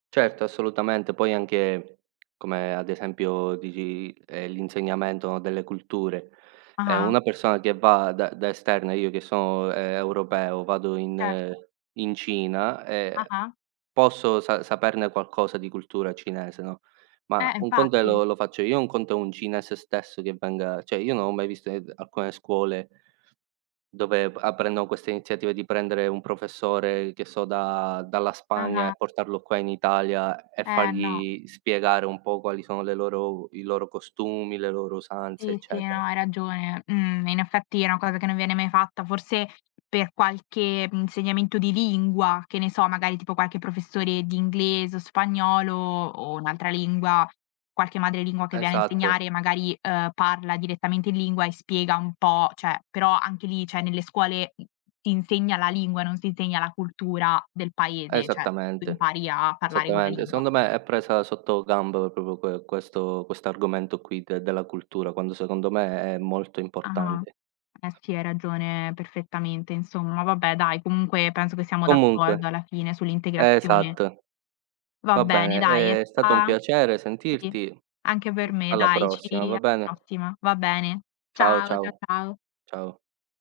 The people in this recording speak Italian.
Certo, assolutamente. Poi anche come ad esempio dici, ehm, l'insegnamento delle culture. Ehm, Ah-ah. una persona che va da da esterna, io che so', ehm, europeo, vado in Certo. in Cina e Ah-ah. posso sa saperne qualcosa di cultura cinese, no, Eh, ma un conto è infatti. lo lo faccio io, un conto è un cinese stesso che venga cioè, io non ho mai visto in ed alcune scuole dove p apprendono queste iniziative di prendere un professore, che so, da dalla Spagna Ah-ah. e portarlo qua in Italia e Eh, no. fargli spiegare un po' quali sono le loro u i loro costumi, le loro usanze, Sì, sì, eccetera. no, hai ragione. Mhmm, in effetti è una cosa che non viene mai fatta. Forse per qualche, mhmm, insegnamento di lingua, che ne so, magari tipo qualche professore di inglese, o spagnolo, o un'altra lingua, qualche madre lingua che viene a Esatt insegnare magari, uhm, parla direttamente in lingua e spiega un po' cioè, però anche lì, cioè, nelle scuole, m ti insegna la lingua, non si insegna la cultura del paese, cioè, tu Esattamente, impari a parlare quella esattamente. lingua. Secondo me è presa sotto gamb proprio que questo quest'argomento qui de della cultura, quando secondo me è molto Ah-ah. importante. Eh sì, hai ragione perfettamente insomma. Vabbè dai, comunque penso che siamo Comunque, d'accordo alla fine sull'integrazione. esatt Va va bene, bene, dai è ehm è stato un sta piacere sì, sentirti. anche per me, Alla dai, ci prossima, va alla bene? prossima. Va bene. Ciao, Ciao, cia ciao. ciao. Ciao.